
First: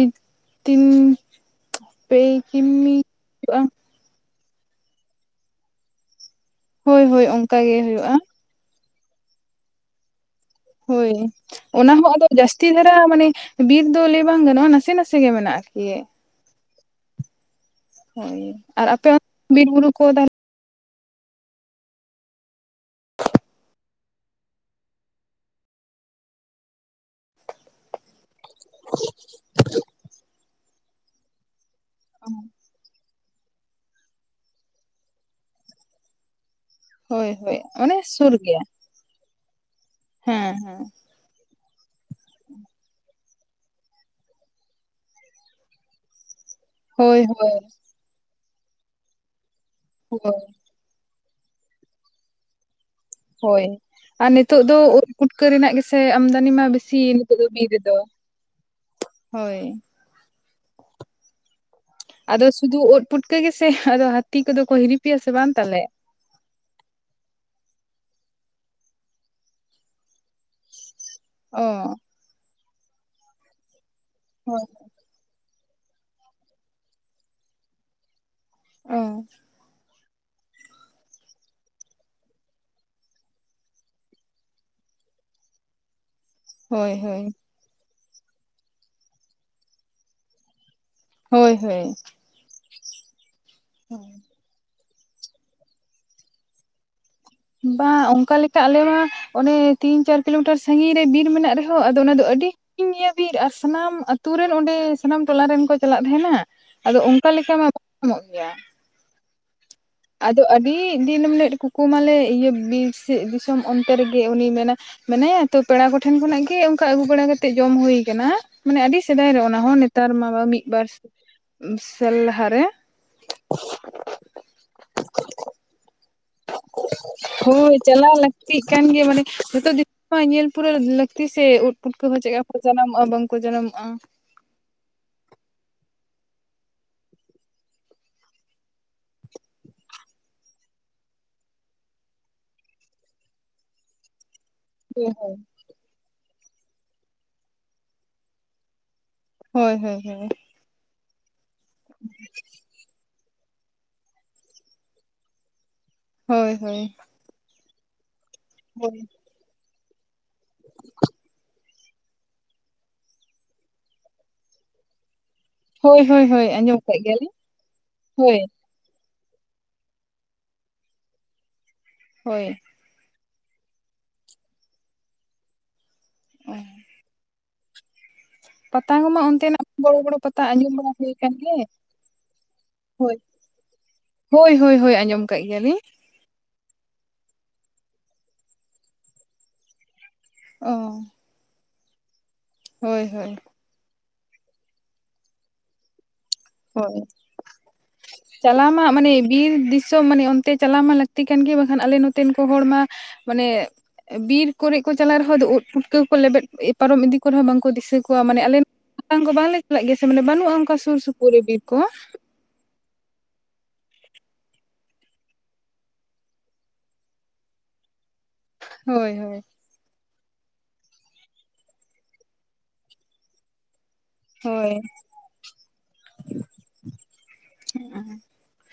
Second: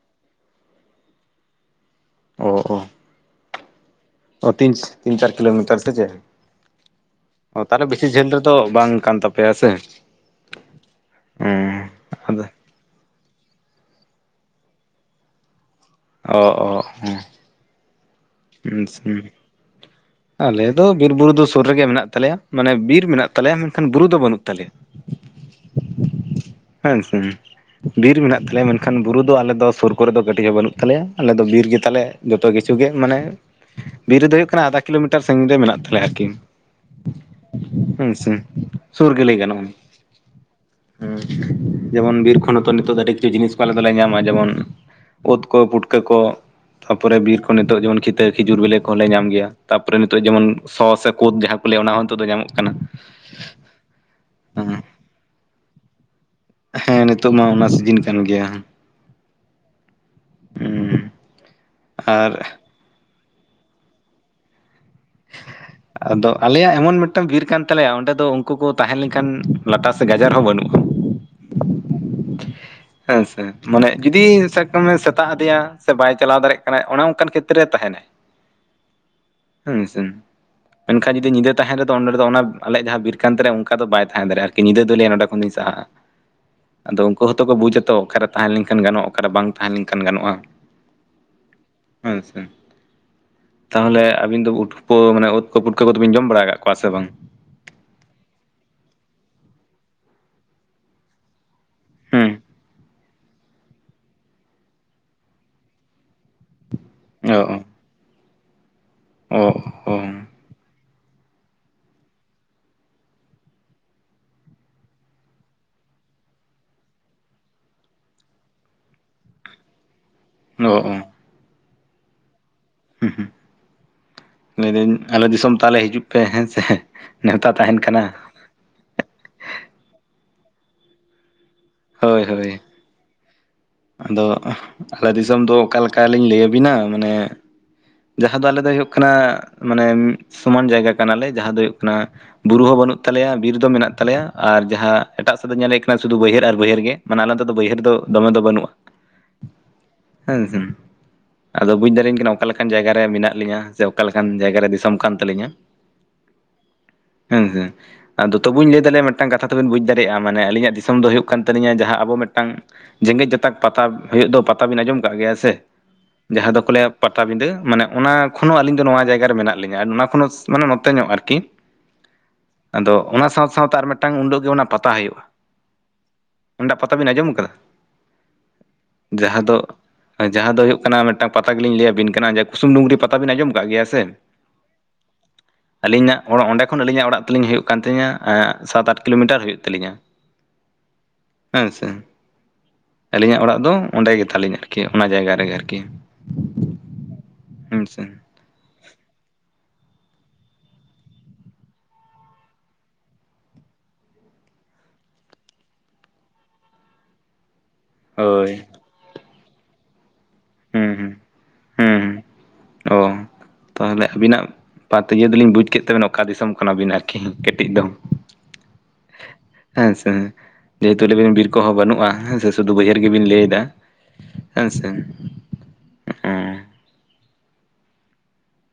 ᱛᱤᱱ ᱾ ᱯᱮ ᱚ ᱚ ᱠᱤᱢᱤ [unintelligible] ᱠᱚᱜᱼᱟ ᱚ ᱛᱤᱱ ᱛᱤᱱ ᱪᱟᱨ ᱠᱤᱞᱳᱢᱤᱴᱟᱨ ᱥᱮ ᱪᱮᱫ ᱦᱳᱭ ᱦᱳᱭ ᱚᱱᱠᱟ ᱜᱮ ᱛᱟᱦᱞᱮ ᱵᱮᱥᱤ ᱦᱩᱭᱩᱜᱼᱟ ᱡᱷᱟᱹᱞ ᱫᱚ ᱛᱚ ᱵᱟᱝ ᱠᱟᱱ ᱛᱟᱯᱮᱭᱟ ᱥᱮ ᱾ ᱦᱳᱭ ᱚᱱᱟ ᱦᱚᱸ ᱟᱫᱚ ᱡᱟᱹᱥ ᱛᱤ ᱫᱷᱟᱨᱟ ᱢᱟᱱᱮ ᱵᱤᱨ ᱫᱚ ᱞᱮ ᱵᱟᱝ ᱜᱟᱱᱚᱜᱼᱟ, ᱱᱟᱥᱮ ᱱᱟᱥᱮ ᱜᱮ ᱢᱮᱱᱟᱜᱼᱟ ᱟᱨᱠᱤ ᱾ ᱚ ᱚ ᱦᱮᱸ ᱾ ᱦᱳᱭ, ᱟᱨ ᱟᱯᱮ [unintelligible] ᱵᱤᱨ ᱵᱩᱨᱩ ᱠᱚ ᱛᱟ ᱟᱞᱮ ᱫᱚ ᱵᱤᱨ ᱵᱩᱨᱩ ᱫᱚ ᱥᱩᱨ ᱨᱮᱜᱮ ᱢᱮᱱᱟᱜ ᱛᱟᱞᱮᱭᱟ ᱢᱟᱱᱮ ᱵᱤᱨ ᱢᱮᱱᱟᱜ ᱛᱟᱞᱮᱭᱟ ᱢᱮᱱᱠᱷᱟᱱ ᱵᱩᱨᱩ ᱫᱚ ᱵᱟᱹᱱᱩᱜ ᱛᱟᱞᱮᱭᱟ ᱾ ᱦᱮᱸᱥᱮ ᱵᱤᱨ ᱢᱮᱱᱟᱜ ᱛᱟᱞᱮᱭᱟ ᱢᱮᱱᱠᱷᱟᱱ ᱵᱩᱨᱩ ᱫᱚ ᱟᱞᱮ ᱫᱚ ᱥᱳᱨ ᱠᱚᱨᱮ ᱫᱚ ᱠᱟᱹᱴᱤᱡ ᱦᱚᱸ ᱵᱟᱹᱱᱩᱜ ᱛᱟᱞᱮᱭᱟ ᱟᱞᱮ ᱫᱚ ᱵᱤᱨ ᱜᱮ ᱛᱟᱞᱮ ᱡᱚᱛᱚ ᱠᱤᱪᱷᱩ ᱜᱮ ᱢᱟᱱᱮ ᱾ ᱵᱤᱨ ᱨᱮᱫᱚ ᱦᱩᱭᱩᱜ ᱠᱟᱱᱟ ᱟᱫᱷᱟ ᱠᱤᱞᱳᱢᱤᱴᱟᱨ ᱥᱟᱹᱜᱤᱧ ᱨᱮ ᱢᱮᱱᱟᱜ ᱛᱟᱞᱮᱭᱟ ᱟᱨᱠᱤ ᱾ ᱦᱳᱭ ᱦᱳᱭ ᱚᱱᱮ ᱥᱩᱨ ᱜᱮᱭᱟ ᱾ ᱥᱩᱨ ᱜᱮ ᱞᱮᱭ ᱜᱟᱱᱚᱜᱼᱟ ᱾ ᱦᱮᱸ ᱦᱮᱸ ᱾ ᱡᱮᱢᱚᱱ ᱵᱤᱨ ᱠᱷᱚᱱ ᱦᱚᱛᱚ ᱱᱤᱛᱚᱜ ᱫᱚ ᱟᱹᱰᱤ ᱠᱤᱪᱷᱩ ᱡᱤᱱᱤᱥ ᱟᱞᱮ ᱫᱚᱞᱮ ᱧᱟᱢᱟ, ᱡᱮᱢᱚᱱ ᱳᱛ ᱠᱚ ᱯᱩᱴᱠᱟᱹ ᱠᱚ ᱾ ᱛᱟᱯᱚᱨᱮ ᱦᱳᱭ ᱵᱤᱨ ᱦᱳᱭ ᱠᱚᱱ ᱱᱤᱛᱚᱜ ᱡᱮᱢᱚᱱ ᱠᱤᱛᱟᱹ ᱠᱷᱤᱡᱩᱨ ᱵᱮᱞᱮ ᱠᱚᱦᱚᱸᱞᱮ ᱧᱟᱢ ᱜᱮᱭᱟ ᱛᱟᱯᱨᱮ ᱱᱤᱛᱚᱜ ᱦᱳᱭ ᱡᱮᱢᱚᱱ ᱥᱚ ᱥᱮ ᱠᱳᱫ ᱡᱟᱦᱟᱸ ᱠᱚ ᱞᱟᱹᱭᱟ ᱚᱱᱟ ᱦᱚᱸ ᱱᱤᱛᱚᱜ ᱫᱚ ᱧᱟᱢᱚᱜ ᱠᱟᱱᱟ ᱾ ᱦᱳᱭ, ᱟᱨ ᱱᱤᱛᱚᱜ ᱫᱚ ᱳ ᱯᱩᱴᱠᱟᱹ ᱨᱮᱱᱟᱜ ᱜᱮᱥᱮ ᱟᱢᱫᱟᱱᱤ ᱢᱟ ᱵᱮᱥᱤ ᱦᱮᱸ ᱱᱤᱛᱚᱜ ᱫᱚ ᱢᱟ ᱵᱤᱨ ᱚᱱᱟ ᱨᱮᱫᱚ, ᱥᱤᱡᱤᱱ ᱠᱟᱱ ᱜᱮᱭᱟ ᱦᱳᱭ ᱾ ᱦᱩᱸ ᱟᱨ ᱟᱫᱚ ᱥᱩᱫᱩ ᱳᱫ ᱯᱩᱴᱠᱟᱹ ᱜᱮᱥᱮ ᱟᱫᱚ ᱦᱟᱹᱛᱤ ᱠᱚᱫᱚ ᱠᱚ ᱦᱤᱨᱤᱯᱮᱭᱟ ᱥᱮ ᱵᱟᱝ ᱛᱟᱞᱮ? ᱟᱫᱚ ᱟᱞᱮᱭᱟᱜ ᱮᱢᱚᱱ ᱢᱤᱫᱴᱟᱝ ᱵᱤᱨ ᱠᱟᱱ ᱛᱟᱞᱮᱭᱟ ᱚᱸᱰᱮ ᱫᱚ ᱩᱱᱠᱩ ᱠᱚ ᱛᱟᱦᱮᱸ ᱞᱮᱱᱠᱷᱟᱱ ᱞᱟᱴᱟ ᱥᱮ ᱜᱟᱡᱟᱲ ᱦᱚᱸ ᱵᱟᱹᱱᱩᱜᱼᱟ ᱾ ᱚ ᱾ ᱦᱮᱸ ᱥᱮ ᱢᱟᱱᱮ ᱡᱩᱫᱤ ᱥᱟᱵ ᱦᱳᱭ ᱠᱟᱜ ᱢᱮ ᱥᱮ ᱥᱮᱛᱟᱜ ᱟᱫᱮᱭᱟ ᱥᱮ ᱵᱟᱭ ᱪᱟᱞᱟᱣ ᱫᱟᱲᱮᱜ ᱠᱟᱱᱟᱭ ᱚᱱᱮ ᱚᱱᱠᱟᱱ ᱠᱷᱮᱛᱨᱮ ᱨᱮ ᱛᱟᱦᱮᱱᱟᱭ ᱾ ᱚ ᱦᱩᱸ ᱥᱮ ᱾ ᱢᱮᱱᱠᱷᱟᱱ ᱡᱩᱫᱤ ᱧᱤᱫᱟᱹ ᱛᱟᱦᱮᱱ ᱨᱮᱫᱚ ᱚᱸᱰᱮ ᱫᱚ ᱚᱱᱟ ᱟᱞᱮᱭᱟᱜ ᱡᱟᱦᱟᱸ ᱵᱤᱨ ᱠᱟᱱ ᱛᱟᱞᱮ ᱚᱱᱠᱟ ᱫᱚ ᱵᱟᱭ ᱛᱟᱦᱮᱸ ᱫᱟᱲᱭᱟᱜᱼᱟ ᱟᱨᱠᱤ ᱧᱤᱫᱟᱹ ᱫᱚ ᱞᱮᱭᱟ ᱱᱚᱰᱮ ᱠᱷᱚᱱᱫᱚᱧ ᱥᱟᱦᱟᱜᱼᱟ ᱾ [inaudible] ᱦᱳᱭ ᱟᱫᱚ ᱩᱱᱠᱩ ᱦᱳᱭ ᱦᱚᱸᱛᱚ ᱠᱚ ᱵᱩᱡᱽ ᱟᱛᱚ ᱚᱠᱟᱨᱮ ᱛᱟᱦᱮᱸ ᱞᱮᱱᱠᱷᱟᱱ ᱜᱟᱱᱚᱜᱼᱟ ᱚᱠᱟᱨᱮ ᱵᱟᱝ ᱛᱟᱦᱮᱸ ᱞᱮᱱᱠᱷᱟᱱ ᱜᱟᱱᱚᱜᱼᱟ ᱾ ᱦᱳᱭ ᱦᱳᱭ ᱾ ᱦᱮᱸ ᱥᱮ ᱛᱟᱦᱚᱞᱮ ᱟᱹᱵᱤᱱ ᱫᱚ ᱩ [unintelligible] ᱢᱟᱱᱮ ᱩᱫ ᱠᱚ ᱯᱩᱴᱠᱟᱹ ᱠᱚᱫᱚ ᱵᱤᱱ ᱡᱚᱢ ᱵᱟᱲᱟ ᱠᱟᱫ ᱠᱚᱣᱟ ᱥᱮ ᱵᱟᱝ? ᱵᱟᱝ ᱚᱱᱠᱟ ᱞᱮᱠᱟ ᱟᱞᱮᱢᱟ ᱚᱱᱮ ᱛᱤᱱ ᱪᱟᱨ ᱠᱤᱞᱳᱢᱤᱴᱟᱨ ᱥᱟᱜᱤᱧ ᱨᱮ ᱵᱤᱨ ᱢᱮᱱᱟᱜ ᱨᱮᱦᱚᱸ ᱟᱫᱚ ᱚᱱᱟ ᱫᱚ ᱦᱮᱸ ᱟᱹᱰᱤ [unintelligible] ᱵᱤᱨ ᱟᱨ ᱥᱟᱱᱟᱢ ᱟᱛᱩ ᱨᱮᱱ ᱚᱸᱰᱮ ᱥᱟᱱᱟᱢ ᱴᱚᱞᱟ ᱨᱮᱱ ᱠᱚ ᱪᱟᱞᱟᱜ ᱛᱟᱦᱮᱱᱟ ᱾ ᱟᱫᱚ ᱚᱱᱠᱟ ᱚ ᱞᱮᱠᱟ ᱚ ᱢᱟ ᱵᱟᱠᱚ ᱧᱟᱢᱚᱜ ᱜᱮᱭᱟ ᱾ ᱚ ᱦᱚ ᱾ ᱟᱫᱚ ᱟᱹᱰᱤ ᱫᱤᱱᱢ ᱠᱩᱠᱩᱢᱟᱞᱮ ᱤᱭᱟᱹ ᱵᱤᱨ ᱫᱤᱥᱚᱢ ᱚᱱᱛᱮ ᱨᱮᱜᱮ ᱩᱱᱤᱭ ᱢᱮᱱᱟ ᱢᱮᱱᱟᱭᱟ ᱛᱚ ᱯᱮᱲᱟ ᱠᱚᱴᱷᱮᱱ ᱠᱷᱚᱱᱟᱜ ᱜᱮ ᱚᱱᱠᱟ ᱟᱹᱜᱩ ᱵᱟᱲᱟ ᱠᱟᱛᱮᱜ ᱡᱚᱢ ᱦᱩᱭ ᱠᱟᱱᱟ ᱾ ᱢᱟᱱᱮ ᱟᱹᱰᱤ ᱥᱮᱫᱟᱭ ᱨᱮ ᱚᱱᱟ ᱦᱚᱸ ᱱᱮᱛᱟᱨ ᱢᱟ ᱢᱤᱫ ᱚ ᱵᱟᱨ ᱚ ᱥᱮᱞ ᱞᱟᱦᱟᱨᱮ ᱾ ᱦᱩᱸ ᱦᱩᱸ ᱞᱟᱹᱭᱫᱟᱹᱧ ᱟᱞᱮ ᱫᱤᱥᱚᱢ ᱛᱟᱦᱚᱞᱮ ᱦᱤᱡᱩᱜ ᱯᱮ ᱦᱮᱸ ᱥᱮ ᱱᱮᱣᱛᱟ ᱦᱳᱸᱭ ᱛᱟᱦᱮᱱ ᱠᱟᱱᱟ ᱪᱟᱞᱟᱜ ᱟᱞᱮ ᱾ ᱪᱮᱫ ᱠᱟᱱ ᱜᱮ ᱢᱟᱱᱮ ᱡᱚᱛᱚ [unintelligible] ᱧᱮᱞ ᱯᱩᱨᱟᱹ ᱞᱟᱹᱠᱛᱤ ᱥᱮ ᱩᱫ ᱯᱩᱴᱠᱟᱹ ᱠᱚ ᱦᱳᱭ ᱪᱮᱫᱠᱟ ᱦᱳᱭ ᱠᱚ ᱡᱟᱱᱟᱢᱚᱜᱼᱟ ᱵᱟᱝᱠᱚ ᱡᱟᱱᱟᱢᱚᱜᱼᱟ ᱾ ᱟᱫᱚ ᱟᱞᱮ ᱫᱤᱥᱚᱢ ᱫᱚ ᱚᱠᱟᱮᱠᱟ ᱞᱤᱧ ᱞᱟᱹᱭᱟᱵᱤᱱᱟ ᱢᱟᱱᱮ ᱡᱟᱦᱟᱸ ᱫᱚ ᱟᱞᱮ ᱫᱚ ᱦᱩᱭᱩᱜ ᱠᱟᱱᱟ ᱢᱟᱱᱮ ᱥᱚᱢᱟᱱ ᱡᱟᱭᱜᱟ ᱠᱟᱱᱟᱞᱮ ᱡᱟᱦᱟᱸ ᱫᱚ ᱦᱩᱭᱩᱜ ᱠᱟᱱᱟ ᱵᱩᱨᱩ ᱦᱚᱸ ᱵᱟᱹᱱᱩᱜ ᱛᱟᱞᱮᱭᱟ ᱵᱤᱨ ᱫᱚ ᱢᱮᱱᱟᱜ ᱛᱟᱞᱮᱭᱟ ᱟᱨ ᱡᱟᱦᱟᱸ ᱦᱳᱭ ᱮᱴᱟᱜ ᱥᱮᱫᱛᱮ ᱧᱮᱞᱮᱫ ᱟᱨ ᱟᱨ ᱡᱟᱸᱦᱟ ᱮᱴᱟᱜ ᱥᱮᱫ ᱫᱚ ᱧᱮᱞ ᱦᱩᱭ ᱟᱠᱟᱱᱟ ᱥᱩᱫᱷᱩ ᱵᱟᱹᱭᱦᱟᱹᱲ ᱟᱨ ᱵᱟᱹᱭᱦᱟᱹᱲ ᱜᱮ ᱢᱟᱱᱮ ᱟᱞᱮ ᱚᱱᱛᱮ ᱫᱚ ᱵᱟᱹᱭᱦᱟᱹᱲ ᱫᱚ ᱫᱚᱢᱮ ᱫᱚ ᱵᱟᱹᱱᱩᱜᱼᱟ ᱦᱳᱭ ᱦᱳᱭ ᱦᱳᱭ ᱦᱮᱸ ᱥᱮ ᱟᱫᱚ ᱵᱩᱡᱽ ᱫᱟᱲᱮᱧ ᱠᱟᱱᱟᱢ ᱚᱠᱟ ᱞᱮᱠᱟᱱ ᱡᱟᱭᱜᱟ ᱨᱮ ᱢᱮᱱᱟᱜ ᱞᱤᱧᱟ ᱥᱮ ᱚᱠᱟ ᱞᱮᱠᱟᱱ ᱡᱟᱭᱜᱟ ᱨᱮ ᱫᱤᱥᱚᱢ ᱠᱟᱱ ᱛᱟᱹᱞᱤᱧᱟ ᱦᱳᱭ ᱦᱳᱭ ᱦᱮᱸ ᱦᱮᱸ ᱟᱫᱚ ᱛᱚᱵᱩᱧ ᱞᱟᱹᱭ ᱫᱟᱲᱮᱭᱟᱜ ᱟ ᱢᱤᱫᱴᱟᱝ ᱠᱟᱛᱷᱟ ᱛᱚ ᱵᱤᱱ ᱵᱩᱡᱽ ᱫᱟᱲᱮᱭᱟᱜ ᱟ ᱢᱟᱱᱮ ᱟᱹᱞᱤᱧᱟᱜ ᱫᱤᱥᱚᱢ ᱫᱚ ᱦᱩᱭᱩᱜ ᱠᱟᱱ ᱛᱟᱹᱞᱤᱧᱟ ᱡᱟᱦᱟᱸ ᱟᱵᱚ ᱢᱤᱫᱴᱟᱝ ᱡᱮᱜᱮᱛ ᱡᱟᱛᱟᱠ ᱯᱟᱛᱟ ᱦᱩᱭᱩᱜ ᱫᱚ ᱯᱟᱛᱟᱵᱤᱱ ᱟᱸᱡᱚᱢ ᱠᱟᱜ ᱜᱮᱭᱟ ᱥᱮ ᱦᱳᱭ ᱦᱳᱭ ᱦᱳᱭ ᱡᱟᱦᱟᱸ ᱫᱚᱠᱚ ᱟᱸᱡᱚᱢ ᱞᱟᱹᱭᱟ ᱠᱟᱜ ᱜᱮᱭᱟᱞᱤᱧ ᱯᱟᱴᱟᱵᱤᱸᱫᱟᱹ ᱢᱟᱱᱮ ᱚᱱᱟ ᱦᱳᱭ ᱠᱷᱚᱱ ᱦᱚᱸ ᱟᱹᱞᱤᱧ ᱫᱚ ᱱᱚᱣᱟ ᱡᱟᱭᱜᱟ ᱨᱮ ᱢᱮᱱᱟᱜ ᱞᱤᱧᱱᱟ ᱞᱤᱧᱟ ᱟᱨ ᱚᱱᱟ ᱠᱷᱚᱱ ᱦᱚᱸ ᱢᱟᱱᱮ ᱱᱚᱛᱮ ᱧᱚᱜ ᱟᱨ ᱠᱤ ᱦᱳᱭ ᱟᱫᱚ ᱚᱱᱟ ᱥᱟᱶ ᱥᱟᱶᱛᱮ ᱟᱨ ᱢᱤᱫᱴᱟᱝ ᱩᱰᱟᱹᱜ ᱜᱮ ᱚᱱᱟ ᱯᱟᱛᱟ ᱦᱩᱭᱩᱜᱼᱟ ᱚᱱᱟ ᱴᱟᱜ ᱯᱟᱛᱟᱵᱤᱱ ᱟᱸᱡᱚᱢ ᱟᱠᱟᱫᱟ ᱯᱟᱛᱟ ᱠᱚᱢᱟ ᱡᱟᱦᱟᱸ ᱫᱚ ᱚᱱᱛᱮᱱᱟᱜ ᱵᱚᱲᱚ ᱵᱚᱲᱚ ᱯᱟᱛᱟ ᱡᱟᱦᱟᱸ ᱫᱚ ᱟᱸᱡᱚᱢ ᱦᱩᱭᱩᱜ ᱵᱟᱲᱟ ᱠᱟᱱᱟ ᱦᱩᱭ ᱢᱤᱫᱴᱟᱝ ᱟᱠᱟᱱ ᱯᱟᱛᱟ ᱜᱮ ᱜᱮᱞᱤᱧ ᱞᱟᱹᱭᱟ ᱵᱤᱱ ᱠᱟᱱᱟ ᱠᱩᱥᱩᱢ ᱰᱩᱝᱨᱤ ᱦᱳᱭ ᱯᱟᱛᱟ ᱵᱤᱱ ᱟᱸᱡᱚᱢ ᱠᱟᱜ ᱜᱮᱭᱟ ᱥᱮ ᱦᱳᱭ ᱦᱳᱭ ᱦᱳᱭ ᱟᱸᱡᱚᱢ ᱠᱟᱜ ᱜᱮᱭᱟᱞᱤᱧ ᱟᱹᱞᱤᱧᱟᱜ ᱚᱱ ᱚᱸᱰᱮ ᱠᱷᱚᱱ ᱟᱹᱞᱤᱧᱟᱜ ᱚᱲᱟᱜ ᱛᱟᱞᱤᱧ ᱦᱩᱭᱩᱜ ᱠᱟᱱ ᱛᱤᱧᱟ ᱥᱟᱛ ᱟᱴ ᱠᱤᱞᱳᱢᱤᱴᱟᱨ ᱦᱩᱭᱩᱜ ᱛᱟᱹᱞᱤᱧᱟ ᱚ ᱦᱮᱸ ᱥᱮ ᱦᱳᱭ ᱦᱳᱭ ᱟᱹᱞᱤᱧᱟᱜ ᱚᱲᱟᱜ ᱫᱚ ᱚᱸᱰᱮ ᱜᱮ ᱛᱟᱞᱤᱧ ᱟᱨᱠᱤ ᱚᱱᱟ ᱡᱟᱭᱜᱟ ᱨᱮᱜᱮ ᱟᱨᱠᱤ ᱦᱳᱭ ᱦᱮᱸ ᱥᱮ ᱪᱟᱞᱟᱣ ᱢᱟ ᱢᱟᱱᱮ ᱵᱤᱨ ᱫᱤᱥᱚᱢ ᱢᱟᱱᱮ ᱚᱱᱛᱮ ᱪᱟᱞᱟᱣ ᱢᱟ ᱞᱟᱹᱠᱛᱤ ᱠᱟᱱ ᱜᱮ ᱵᱟᱠᱷᱟᱱ ᱟᱞᱮ ᱱᱚᱛᱮᱱ ᱠᱚ ᱦᱚᱲ ᱢᱟ ᱢᱟᱱᱮ ᱵᱤᱨ ᱠᱚᱨᱮ ᱠᱚ ᱪᱟᱞᱟᱜ ᱨᱮᱦᱚᱸ ᱟᱫᱚ ᱩᱫ ᱯᱩᱴᱠᱟᱹ ᱠᱚ ᱞᱮᱵᱮᱫ ᱯᱟᱨᱚᱢ ᱤᱫᱤ ᱠᱚ ᱨᱮᱦᱚᱸ ᱵᱟᱝᱠᱚ ᱫᱤᱥᱟᱹ ᱠᱚ ᱢᱟᱱᱮ ᱦᱳᱭ ᱟᱞᱮᱛᱟᱝ ᱠᱚ ᱵᱟᱝᱞᱮ ᱪᱟᱞᱟᱜ ᱜᱮᱭᱟ ᱥᱮ ᱢᱟᱱᱮ ᱵᱟᱹᱱᱩᱜᱼᱟ ᱚᱱᱠᱟ ᱦᱩᱸ ᱥᱩᱨ ᱦᱩᱸ ᱥᱩᱯᱩᱨ ᱨᱮ ᱵᱤᱨ ᱠᱚ ᱦᱩᱸ ᱚ ᱛᱟᱦᱞᱮ ᱟᱹᱵᱤᱱᱟᱜ ᱵᱟᱛᱤᱭᱟᱹ ᱫᱚᱞᱤᱧ ᱵᱩᱡᱽ ᱠᱮᱫ ᱛᱟᱵᱤᱱᱟ ᱚᱠᱟ ᱫᱤᱥᱚᱢ ᱠᱟᱱᱟᱵᱤᱱ ᱟᱨᱠᱤ ᱠᱟᱹᱴᱤᱡ ᱫᱚ ᱦᱳᱭ ᱦᱳᱭ ᱦᱮᱸᱥᱮ ᱡᱮᱦᱮᱛᱩ ᱟᱵᱮᱱ ᱵᱤᱨ ᱠᱚᱦᱚᱸ ᱵᱟᱹᱱᱩᱜᱼᱟ ᱦᱮᱸ ᱥᱮ ᱥᱤᱫᱷᱩ ᱵᱟᱹᱭᱦᱟᱹᱨ ᱜᱮᱵᱤᱱ ᱞᱟᱹᱭ ᱮᱫᱟ ᱦᱮᱸ ᱦᱳᱭ ᱥᱮ ᱚᱸ ᱦᱮᱸ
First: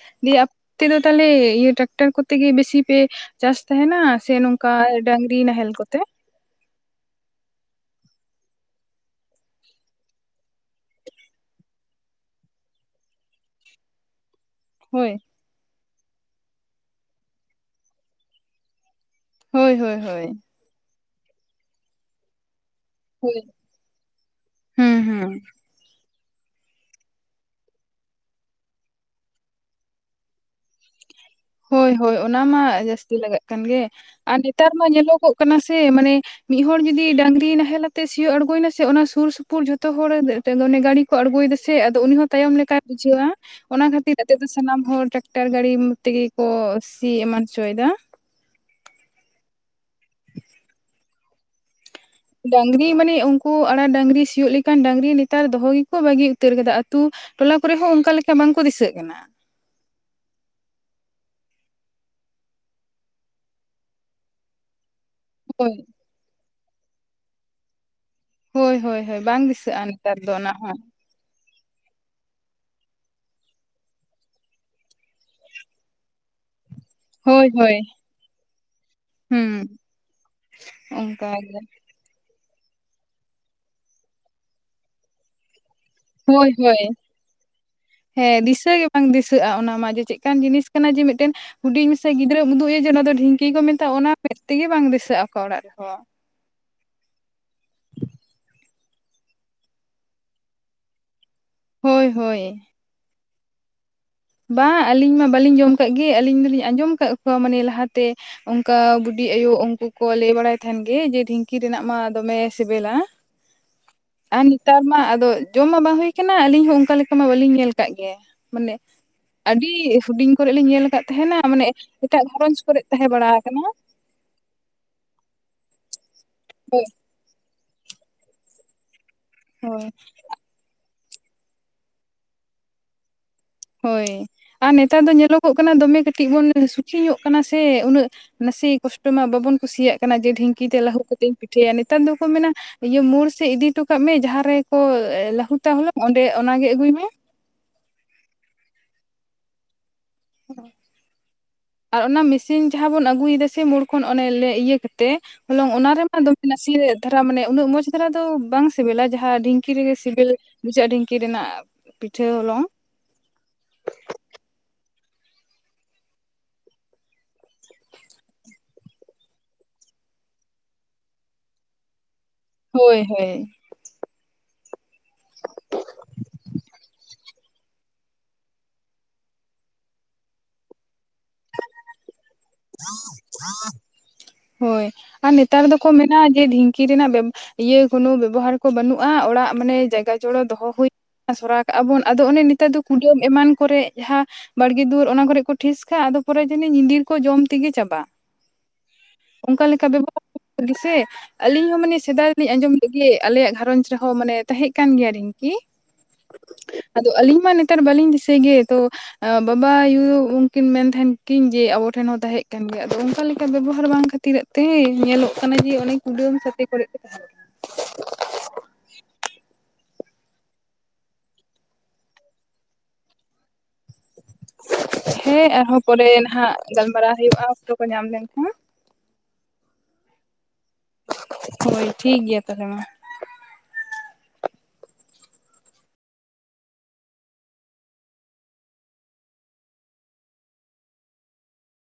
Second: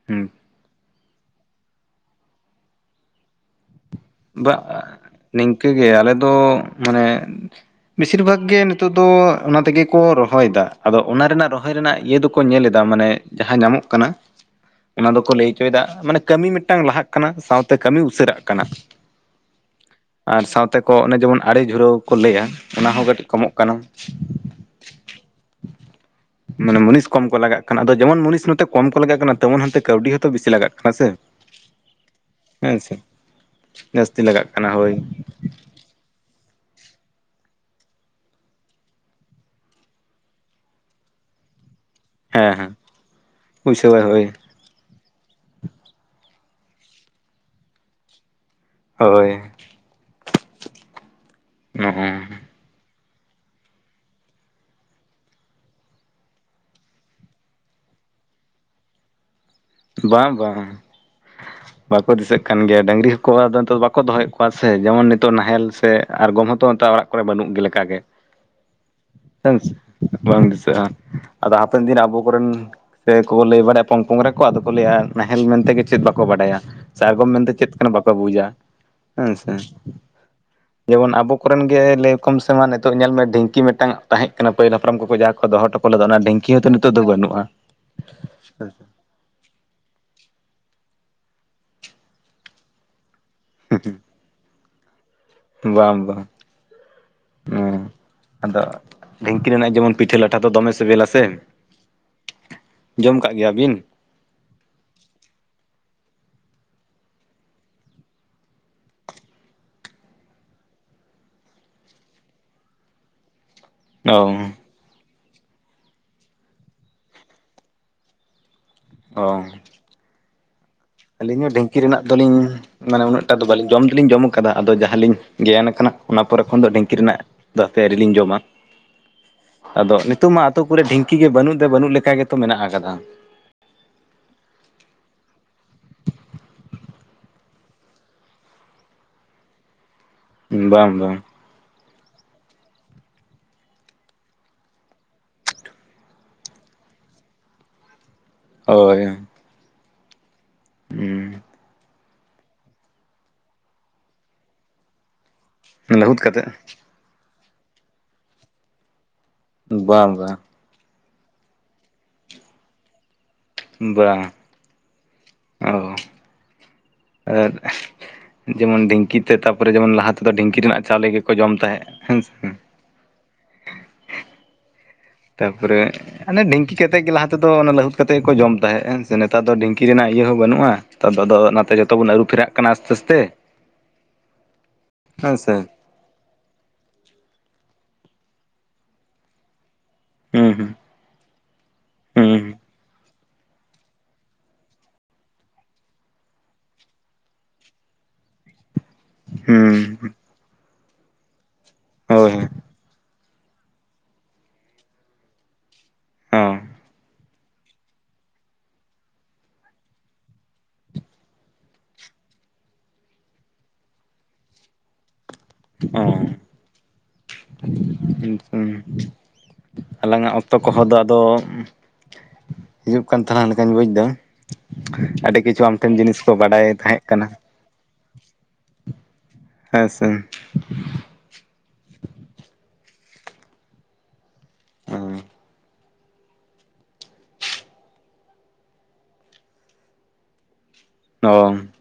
ᱦᱮᱸ ᱟᱯ ᱛᱮᱫᱚ ᱛᱟᱦᱚᱞᱮ ᱤᱭᱟᱹ ᱴᱨᱟᱠᱴᱟᱨ ᱠᱚᱛᱮ ᱜᱮ ᱵᱮᱥᱤ ᱯᱮ ᱪᱟᱥ ᱛᱟᱦᱮᱱᱟ ᱥᱮ ᱵᱟ ᱱᱚᱝᱠᱟ ᱰᱟᱝᱨᱤ ᱱᱟᱦᱮᱞ ᱱᱤᱝᱠᱟᱹᱜᱮ ᱠᱚᱛᱮ ᱟᱞᱮ ᱫᱚ ᱢᱟᱱᱮ ᱵᱮᱥᱤᱨ ᱵᱷᱟᱜ ᱜᱮ ᱱᱤᱛᱚᱜ ᱫᱚ ᱚᱱᱟ ᱛᱮᱜᱮ ᱠᱚ ᱨᱚᱦᱚᱭ ᱮᱫᱟ ᱟᱫᱚ ᱚᱱᱟ ᱨᱮᱱᱟᱜ ᱨᱚᱦᱚᱭ ᱨᱚᱦᱚᱭ ᱨᱮᱱᱟᱜ ᱤᱭᱟᱹ ᱫᱚᱠᱚ ᱧᱮᱞ ᱮᱫᱟ, ᱢᱟᱱᱮ ᱡᱟᱦᱟᱸ ᱧᱟᱢᱚᱜ ᱠᱟᱱᱟ ᱦᱳᱭ ᱚᱱᱟ ᱫᱚᱠᱚ ᱞᱟᱹᱭ ᱦᱚᱪᱚᱭ ᱮᱫᱟ ᱢᱟᱱᱮ ᱠᱟᱹᱢᱤ ᱢᱤᱫᱴᱟᱝ ᱞᱟᱦᱟᱜ ᱠᱟᱱᱟ ᱥᱟᱶᱛᱮ ᱠᱟᱹᱢᱤ ᱩᱥᱟᱹᱨᱟᱜ ᱠᱟᱱᱟ᱾ ᱦᱳᱭ ᱦᱳᱭ, ᱦᱳᱭ ᱟᱨ ᱥᱟᱶᱛᱮ ᱠᱚ ᱚᱱᱮ ᱡᱮᱢᱚᱱ ᱟᱲᱮ ᱡᱷᱩᱱᱟᱹᱣ ᱠᱚ ᱞᱟᱹᱭᱟ, ᱚᱱᱟ ᱦᱚᱸ ᱠᱟᱹᱴᱤᱡ ᱦᱳᱭ ᱠᱚᱢᱚᱜ ᱠᱟᱱᱟ᱾ ᱦᱩᱸ ᱦᱩᱸ ᱢᱟᱱᱮ ᱢᱩᱱᱤᱥ ᱠᱚᱢ ᱠᱚ ᱞᱟᱜᱟᱜ ᱠᱟᱱᱟ ᱟᱫᱚ ᱡᱮᱢᱚᱱ ᱢᱩᱱᱤᱥ ᱱᱚᱛᱮ ᱠᱚᱢ ᱠᱚ ᱞᱟᱜᱟᱜ ᱠᱟᱱᱟ ᱛᱮᱢᱚᱱ ᱚᱱᱛᱮ ᱠᱟᱹᱣᱰᱤ ᱦᱚᱸᱛᱚ ᱵᱤᱥᱤ ᱞᱟᱜᱟᱜ ᱠᱟᱱᱟ ᱥᱮ᱾ ᱦᱳᱭ ᱦᱳᱭ ᱚᱱᱟ ᱦᱮᱸ ᱢᱟ ᱥᱮ ᱡᱟᱹᱥᱛᱤ ᱞᱟᱜᱟᱜ ᱠᱟᱱ ᱜᱮ ᱡᱟᱹᱥᱛᱤ ᱟᱨ ᱞᱟᱜᱟᱜ ᱱᱮᱛᱟᱨ ᱠᱟᱱᱟ ᱢᱟ ᱦᱳᱭ ᱧᱮᱞᱚᱜᱚᱜ ᱠᱟᱱᱟ ᱥᱮ ᱢᱟᱱᱮ ᱢᱤᱫ ᱦᱚᱲ ᱡᱩᱫᱤ ᱰᱟᱝᱨᱤ ᱱᱟᱦᱮᱞ ᱟᱛᱮ ᱥᱤᱭᱳᱜ ᱮ ᱟᱬᱜᱳ ᱱᱟᱥᱮ ᱚᱱᱟ ᱥᱩᱨ ᱥᱩᱯᱩᱨ ᱡᱚᱛᱚ ᱦᱚᱲᱮ ᱜᱟᱹᱰᱤ ᱠᱚ ᱟᱬᱜᱚᱭᱮᱫᱟ ᱥᱮ ᱟᱫᱚ ᱩᱱᱤ ᱦᱚᱸ ᱦᱮᱸ ᱛᱟᱭᱚᱢ ᱦᱮᱸ ᱞᱮᱠᱟᱭ ᱵᱩᱡᱷᱟᱹᱣᱟ ᱚᱱᱟ ᱵᱩᱡᱷᱟᱹᱣᱟᱭ ᱠᱷᱟᱹᱛᱤᱨ ᱦᱳᱭ [inaudible] ᱥᱟᱱᱟᱢ ᱦᱚᱲ ᱴᱨᱟᱠᱴᱚᱨ ᱜᱟᱹᱰᱤ ᱛᱮᱜᱮ ᱠᱚ ᱥᱤ ᱮᱢᱟᱱ ᱦᱚᱪᱚᱭ ᱮᱫᱟ᱾ ᱦᱳᱭ, ᱱᱚᱜᱼᱚ ᱰᱟᱝᱨᱤ ᱢᱟᱱᱮ ᱩᱱᱠᱩ ᱟᱲᱟ ᱰᱟᱝᱨᱤ ᱥᱤᱭᱳᱜ ᱞᱮᱠᱷᱟᱱ ᱰᱟᱝᱨᱤ ᱱᱮᱛᱟᱨ ᱫᱚᱦᱚ ᱜᱮᱠᱚ ᱵᱟᱹᱜᱤ ᱩᱛᱟᱹᱨ ᱟᱠᱟᱫᱟ᱾ ᱟᱛᱳ ᱴᱚᱞᱟ ᱠᱚᱨᱮ ᱦᱚᱸ ᱚᱱᱠᱟ ᱞᱮᱠᱟ ᱵᱟᱝᱠᱚ ᱫᱤᱥᱟᱹᱜ ᱠᱟᱱᱟ, ᱵᱟᱝ -ᱵᱟᱝ, ᱵᱟᱠᱚ ᱫᱤᱥᱟᱹᱜ ᱠᱟᱱ ᱜᱮᱭᱟ ᱰᱟᱹᱝᱨᱤ ᱦᱚᱸᱠᱚ ᱟᱫᱚ ᱵᱟᱠᱚ ᱫᱚᱦᱚᱭᱮᱫ ᱠᱚᱣᱟ ᱥᱮ ᱡᱮᱢᱚᱱ ᱱᱤᱛ ᱛᱚ ᱱᱟᱦᱮᱞ ᱦᱳᱭ ᱥᱮ ᱟᱸᱬᱜᱚᱢ ᱦᱚᱛᱚ ᱱᱮᱛᱟᱜ ᱚᱲᱟᱜ ᱠᱚᱨᱮ ᱵᱟᱹᱱᱩᱜ ᱜᱮ ᱞᱮᱠᱟᱜ ᱜᱮ᱾ ᱦᱳᱭ ᱦᱳᱭ ᱦᱳᱭ ᱵᱟᱝ ᱦᱮᱸ ᱥᱮ ᱫᱤᱥᱟᱹᱜᱼᱟ ᱱᱮᱛᱟᱨ ᱫᱚ ᱵᱟᱝ ᱚᱱᱟ ᱦᱚᱸ ᱫᱤᱥᱟᱹᱜ-ᱟ ᱟᱫᱚ ᱦᱟᱯᱮᱱ ᱫᱤᱱ ᱟᱵᱚ ᱠᱚᱨᱮᱱ ᱥᱮ ᱠᱚ ᱞᱟᱹᱭ ᱵᱟᱲᱟᱭᱟ ᱯᱳᱝ ᱯᱳᱝ ᱨᱮ ᱟᱫᱚᱠᱚ ᱞᱟᱹᱭᱟ ᱱᱟᱦᱮᱞ ᱢᱮᱱᱛᱮ ᱜᱮ ᱪᱮᱫ ᱵᱟᱠᱚ ᱵᱟᱰᱟᱭᱟ ᱥᱮ ᱟᱸᱬᱜᱚᱢ ᱦᱳᱭ ᱢᱮᱱᱛᱮ ᱪᱮᱫ ᱦᱳᱭ ᱠᱟᱱᱟ ᱵᱟᱠᱚ ᱵᱩᱡᱟ ᱦᱮᱸ ᱥᱮ᱾ ᱦᱩᱸ ᱡᱮᱢᱚᱱ ᱟᱵᱚ ᱠᱚᱨᱮᱱ ᱜᱮ ᱞᱮ ᱠᱚᱢ ᱥᱮᱢᱟ ᱱᱤᱛᱚᱜ ᱧᱮᱞ ᱢᱮ ᱰᱷᱤᱝᱠᱤ ᱢᱤᱜᱴᱟᱝ ᱛᱟᱦᱮᱸ ᱠᱟᱱᱟ ᱯᱟᱹᱦᱤᱞ ᱦᱟᱯᱲᱟᱢ ᱠᱚ ᱠᱚ ᱡᱟᱦᱟᱸ ᱠᱚ ᱫᱚᱦᱚ ᱦᱚᱴᱚ ᱠᱚ ᱞᱮᱫᱟ ᱚᱱᱟ ᱦᱳᱭ ᱰᱷᱤᱝᱠᱤ ᱦᱚᱸᱛᱚ ᱦᱳᱭ ᱱᱤᱛᱚᱜ ᱫᱚ ᱵᱟᱹᱱᱩᱜᱼᱟ᱾ ᱦᱮᱸ ᱫᱤᱥᱟᱹ ᱜᱮ ᱵᱟᱝ ᱫᱤᱥᱟᱹᱜᱼᱟ ᱚᱱᱟ ᱢᱟ ᱡᱮ ᱪᱮᱜᱠᱟᱱ ᱡᱤᱱᱤᱥ ᱠᱟᱱᱟ ᱡᱮ ᱢᱤᱫᱴᱮᱱ ᱦᱩᱰᱤᱧ ᱢᱮᱥᱮ ᱜᱤᱫᱽᱨᱟᱹᱢ ᱩᱫᱩᱜ ᱟᱭᱟ ᱡᱮ ᱚᱱᱟ ᱫᱚ ᱰᱷᱤᱝᱠᱤ ᱠᱤ ᱠᱚ ᱢᱮᱛᱟᱜ-ᱟ ᱚᱱᱟ ᱢᱮᱫᱽ ᱛᱮᱜᱮ ᱵᱟᱝ ᱫᱤᱥᱟᱹᱜᱼᱟ᱾ ᱚᱠᱟ ᱚᱲᱟᱜ ᱨᱮᱦᱚᱸ ᱵᱟᱝ- ᱵᱟᱝ, ᱚ ᱟᱫᱚ ᱰᱷᱤᱝᱠᱤ ᱨᱮᱱᱟᱜ ᱡᱮᱢᱚᱱ ᱯᱤᱴᱷᱟᱹᱼ ᱞᱟᱴᱷᱟ ᱫᱚ ᱫᱚᱢᱮ ᱥᱤᱵᱤᱞᱟ ᱥᱮ ᱦᱳᱭ -ᱦᱳᱭ, ᱟᱸᱡᱚᱢ ᱠᱟᱜ ᱜᱮᱭᱟ ᱵᱤᱱ? ᱵᱟᱝ ᱟᱹᱞᱤᱧ ᱢᱟ ᱵᱟᱹᱞᱤᱧ ᱡᱚᱢ ᱠᱟᱜ ᱜᱮ ᱟᱹᱞᱤᱧ ᱫᱚᱞᱤᱧ ᱟᱸᱡᱚᱢ ᱟᱠᱟᱜ ᱠᱚᱣᱟ ᱢᱟᱱᱮ ᱞᱟᱦᱟᱛᱮ ᱚᱱᱠᱟ ᱵᱩᱰᱤ ᱟᱭᱳ ᱩᱱᱠᱩ ᱠᱚ ᱞᱟᱹᱭ ᱵᱟᱲᱟᱭ ᱛᱟᱦᱮᱱ ᱜᱤ ᱡᱮ ᱰᱷᱤᱝᱠᱤ ᱨᱮᱱᱟᱜ ᱢᱟ ᱫᱚᱢᱮ ᱥᱮᱵᱮᱞᱟ᱾ [unintelligible] ᱟᱨ ᱱᱮᱛᱟᱨ ᱢᱟ ᱟᱫᱚ ᱡᱚᱢ-ᱟ ᱵᱟᱝ ᱦᱩᱭ ᱟᱠᱟᱱᱟ ᱟᱞᱤᱧ ᱦᱚᱸ ᱚᱱᱠᱟ ᱞᱮᱠᱟ ᱢᱟ ᱵᱟᱹᱞᱤᱧ ᱧᱮᱞ ᱠᱟᱜ ᱜᱮ ᱢᱟᱱᱮ ᱚ ᱟᱹᱰᱤ ᱦᱩᱴᱤᱝ ᱠᱚᱨᱮᱜ ᱞᱤᱧ ᱧᱮᱞ ᱠᱟᱫ ᱟᱹᱞᱤᱧ ᱦᱚᱸ ᱰᱷᱤᱮᱝᱠᱤ ᱨᱮᱱᱟᱜ ᱫᱚᱞᱤᱧ ᱢᱟᱱᱮ ᱵᱟᱲᱟ ᱩᱱᱟᱹᱜᱴᱟ ᱫᱚ ᱟᱠᱟᱱᱟ ᱵᱟᱹᱞᱤᱧ ᱡᱚᱢ ᱡᱚᱢ ᱠᱟᱫᱟ ᱟᱫᱚ ᱡᱟᱦᱟ ᱞᱤᱧ ᱜᱮᱭᱟᱱ ᱠᱟᱱᱟ ᱚᱱᱟ ᱯᱚᱨᱮ ᱠᱷᱚᱱ ᱫᱚ ᱦᱳᱭ ᱰᱷᱮᱝᱠᱤ ᱨᱮᱱᱟᱜ ᱫᱛ ᱦᱟᱯᱮ ᱟᱹᱣᱨᱤ ᱞᱤᱧ ᱡᱚᱢᱟ, ᱦᱳᱭ ᱟᱫᱚ ᱱᱤᱛᱳᱜ ᱢᱟ ᱟᱛᱳ ᱠᱚᱨᱮ ᱰᱷᱤᱝᱠᱤ ᱜᱮ ᱵᱟᱹᱱᱩᱜ ᱫᱚ ᱵᱟᱹᱱᱩᱜ ᱞᱮᱠᱟ ᱜᱮᱛᱚ ᱢᱮᱱᱟᱜ ᱠᱟᱫᱟ ᱦᱳᱭ ᱟᱨ ᱱᱮᱛᱟᱨ ᱫᱚ ᱧᱮᱞᱚᱜ-ᱚᱜ ᱠᱟᱱᱟ ᱫᱚᱢᱮ ᱠᱟᱹᱴᱤᱡ ᱵᱚᱱ ᱥᱩᱠᱷᱤ ᱧᱚᱜ ᱠᱟᱱᱟ ᱥᱮ ᱩᱱᱟᱹᱜ ᱱᱟᱥᱮ ᱠᱚᱥᱴᱚ ᱢᱟ ᱵᱟᱵᱚᱱ ᱠᱩᱥᱤᱭᱟᱜ ᱠᱟᱱᱟ ᱡᱮ ᱰᱷᱤᱝᱠᱤ ᱛᱮ ᱵᱟᱝ ᱞᱟᱹᱦᱩᱫ ᱵᱟᱝ ᱠᱟᱛᱮᱫ ᱤᱧ ᱯᱤᱴᱷᱟᱹᱭᱟ᱾ ᱱᱮᱛᱟᱨ ᱫᱚᱠᱚ ᱢᱮᱱᱟ ᱤᱭᱟᱹ ᱢᱳᱲ ᱥᱮᱜ ᱤᱫᱤ ᱴᱚ ᱠᱟᱜ ᱢᱮ ᱡᱟᱦᱟᱸ ᱨᱮᱠᱚ ᱞᱟᱹᱦᱩᱫ-ᱟ ᱦᱚᱞᱚᱝ ᱚᱸᱰᱮ ᱚᱱᱟᱜᱮ ᱟᱹᱜᱩᱭ ᱢᱮ᱾ ᱦᱳᱭ ᱦᱩᱸ ᱦᱩᱸ ᱟᱨ ᱚᱱᱟ ᱢᱮᱥᱤᱱ ᱡᱟᱦᱟ ᱵᱚᱱ ᱟᱹᱜᱩᱭ ᱫᱟ ᱥᱮ ᱢᱳᱲ ᱠᱷᱚᱱ ᱞᱮ ᱤᱭᱟᱹ ᱠᱟᱛᱮ ᱦᱚᱞᱚᱝ ᱚᱱᱟ ᱨᱮᱢᱟ ᱞᱟᱹᱦᱩᱫ ᱫᱚᱢᱮ ᱠᱟᱛᱮᱫ ᱱᱟᱥᱤ ᱟᱜ ᱫᱷᱟᱨᱟ ᱢᱟᱱᱮ ᱩᱱᱟᱹᱜ ᱢᱚᱸᱡᱽ ᱫᱷᱟᱨᱟ ᱫᱚ ᱵᱟᱝ ᱥᱤᱵᱤᱞᱟ, ᱡᱟᱦᱟᱸ ᱰᱷᱤᱝᱠᱤ ᱨᱮᱜᱮ ᱵᱟᱝ ᱥᱤᱵᱤᱞ ᱵᱟᱝ ᱵᱩᱡᱷᱟᱹᱜᱼᱟ ᱰᱷᱤᱝᱠᱤ ᱨᱮᱱᱟᱜ ᱯᱤᱴᱷᱟᱹ ᱦᱚᱞᱚᱝ ᱵᱟᱝ ᱚ ᱟᱨ ᱡᱮᱢᱚᱱ ᱰᱷᱤᱝᱠᱤ ᱛᱮ ᱛᱟᱯᱚᱨᱮ ᱡᱮᱢᱚᱱ ᱞᱟᱦᱟ ᱛᱮᱫᱚ ᱰᱷᱤᱝᱠᱤ ᱨᱮᱱᱟᱜ ᱪᱟᱣᱞᱮ ᱜᱮᱠᱚ ᱡᱚᱢ ᱛᱟᱦᱮᱸᱫ ᱦᱮᱸᱥᱮ ᱦᱳᱭ ᱦᱳᱭ᱾ ᱛᱟᱯᱚᱨᱮ ᱦᱟᱱᱮ ᱰᱷᱤᱝᱤ ᱠᱟᱛᱮᱜ ᱜᱮ ᱞᱟᱦᱟᱛᱮᱫᱚ ᱞᱟᱹᱦᱩᱫ ᱠᱟᱛᱮ ᱜᱮ ᱠᱚ ᱡᱚᱢ ᱛᱟᱦᱮᱸᱫ ᱦᱮ ᱥᱮ ᱱᱮᱛᱟᱨ ᱫᱚ ᱰᱷᱤᱝᱠᱤ ᱨᱮᱱᱟᱜ ᱤᱭᱟᱹ ᱦᱚᱸ ᱵᱟᱹᱱᱩᱜᱼᱟ ᱾ ᱱᱮᱛᱟᱨ ᱫᱚ ᱟᱫᱚ ᱱᱟᱛᱮ ᱡᱚᱛᱚ ᱵᱚᱱ ᱟᱹᱨᱩ ᱯᱷᱮᱨᱟᱜ ᱠᱟᱱᱟ ᱟᱥᱛᱮ ᱟᱥᱛᱮ ᱦᱳᱭ ᱟᱨ ᱦᱮᱸ ᱥᱮ ᱱᱮᱛᱟᱨ ᱫᱚ ᱠᱚ ᱢᱮᱱᱟ ᱡᱮ ᱰᱷᱤᱝᱠᱤ ᱨᱮᱱᱟᱜ ᱵᱮᱵᱚ ᱤᱭᱟᱹ ᱠᱚᱱᱳ ᱵᱮᱵᱚᱦᱟᱨ ᱠᱚ ᱵᱟᱹᱱᱩᱜᱼᱟ, ᱚᱲᱟᱜ ᱢᱟᱱᱮ ᱡᱟᱭᱜᱟ ᱜᱚᱲᱚ ᱦᱩᱸ ᱫᱚᱦᱚ ᱦᱩᱸ ᱦᱩᱭ [inaudible] ᱥᱚᱨᱟ ᱠᱟᱜᱼᱟ ᱵᱚᱱ, ᱟᱫᱚ ᱚᱱᱮ ᱦᱩᱸ ᱱᱮᱛᱟᱨ ᱫᱚ ᱠᱩᱰᱟᱹᱢ ᱮᱢᱟᱱ ᱠᱚᱨᱮ ᱡᱟᱦᱟᱸ ᱵᱟᱲᱜᱮ ᱫᱩᱣᱟᱹᱨ ᱚᱱᱟ ᱠᱚᱨᱮ ᱠᱚ ᱴᱷᱤᱥ ᱠᱟᱜ-ᱟ ᱟᱫᱚ ᱯᱚᱨᱮ ᱡᱟᱱᱤᱡ ᱧᱤᱫᱤᱨ ᱠᱚ ᱡᱚᱢ ᱛᱤᱜᱤ ᱪᱟᱵᱟᱜ ᱾ ᱚᱝᱠᱟ ᱞᱮᱠᱟ ᱦᱩᱸ ᱵᱮᱵᱚᱦᱟᱨ ᱤᱫᱤᱭᱟ ᱟᱹᱞᱤᱧ ᱦᱚᱸ ᱢᱟᱱᱮ ᱥᱮᱫᱟᱭ ᱦᱳᱭ ᱞᱤᱧ ᱟᱸᱡᱚᱢ ᱞᱮᱜ ᱜᱤ ᱟᱞᱮᱭᱟᱜ ᱜᱷᱟᱨᱚᱸᱡᱽ ᱨᱮᱦᱚᱸ ᱢᱟᱱᱮ ᱛᱟᱦᱮᱸᱜ ᱠᱟᱱ ᱜᱮᱭᱟ ᱰᱷᱤᱝᱠᱤ ᱟᱫᱚ ᱟᱹᱞᱤᱧ ᱢᱟ ᱱᱮᱛᱟᱨ ᱵᱟᱹᱞᱤᱧ ᱫᱤᱥᱟᱹᱭ ᱜᱤ ᱛᱚ ᱾ ᱵᱟᱵᱟ ᱟᱭᱩ ᱩᱱᱠᱤᱱ ᱢᱮᱱ ᱛᱟᱦᱮᱱ ᱠᱤᱱ ᱡᱮ ᱟᱵᱚ ᱴᱷᱮᱱ ᱦᱚᱸ ᱛᱟᱦᱮᱸᱜ ᱠᱟᱱ ᱜᱮ ᱟᱫᱚ ᱚᱝᱠᱟ ᱞᱮᱠᱟ ᱵᱮᱵᱚᱦᱟᱨ ᱵᱟᱝ ᱠᱷᱟᱹᱛᱤᱨᱟᱜ ᱛᱮ ᱧᱮᱞᱚᱜ ᱠᱟᱱᱟ ᱡᱮ ᱚᱱᱮ ᱠᱩᱰᱟᱹᱢ ᱦᱚᱸ ᱥᱟᱛᱮ ᱠᱚᱨᱮ ᱜᱮ ᱛᱟᱦᱮᱱ ᱠᱟᱱᱟ ᱾‌ ᱦ [unintelligible] ᱟᱞᱟᱝ ᱟᱜ ᱚᱠᱛᱚ ᱠᱚᱦᱚᱸ ᱫᱚ ᱟᱫᱚ ᱦᱤᱡᱩᱜ ᱠᱟᱱ ᱛᱟᱦᱟᱞᱟᱝ ᱞᱮᱠᱟᱧ ᱵᱩᱡᱽ ᱫᱟ ᱠᱟᱱᱟ ᱾ ᱟᱹᱰᱤ ᱦᱮᱸ ᱠᱤᱪᱷᱩ ᱟᱢ ᱟᱨᱦᱚᱸ ᱴᱷᱮᱱ ᱯᱚᱨᱮ ᱡᱤᱱᱤᱥ ᱠᱚ ᱱᱟᱦᱟᱜ ᱵᱟᱰᱟᱭ ᱛᱟᱦᱮᱸᱜ ᱜᱟᱞᱢᱟᱨᱟᱣ ᱠᱟᱱᱟ ᱦᱩᱭᱩᱜᱼᱟ ᱚᱠᱛᱚ ᱠᱚ ᱧᱟᱢ ᱞᱮᱱᱠᱷᱟᱱᱼ ᱦᱮᱸ ᱥᱮ ᱾ ᱦᱳᱭ, ᱴᱷᱤᱠ ᱜᱮᱭᱟ ᱛᱟᱦᱚᱞᱮ ᱢᱟ ᱾ ᱟᱺ ᱚᱸ᱾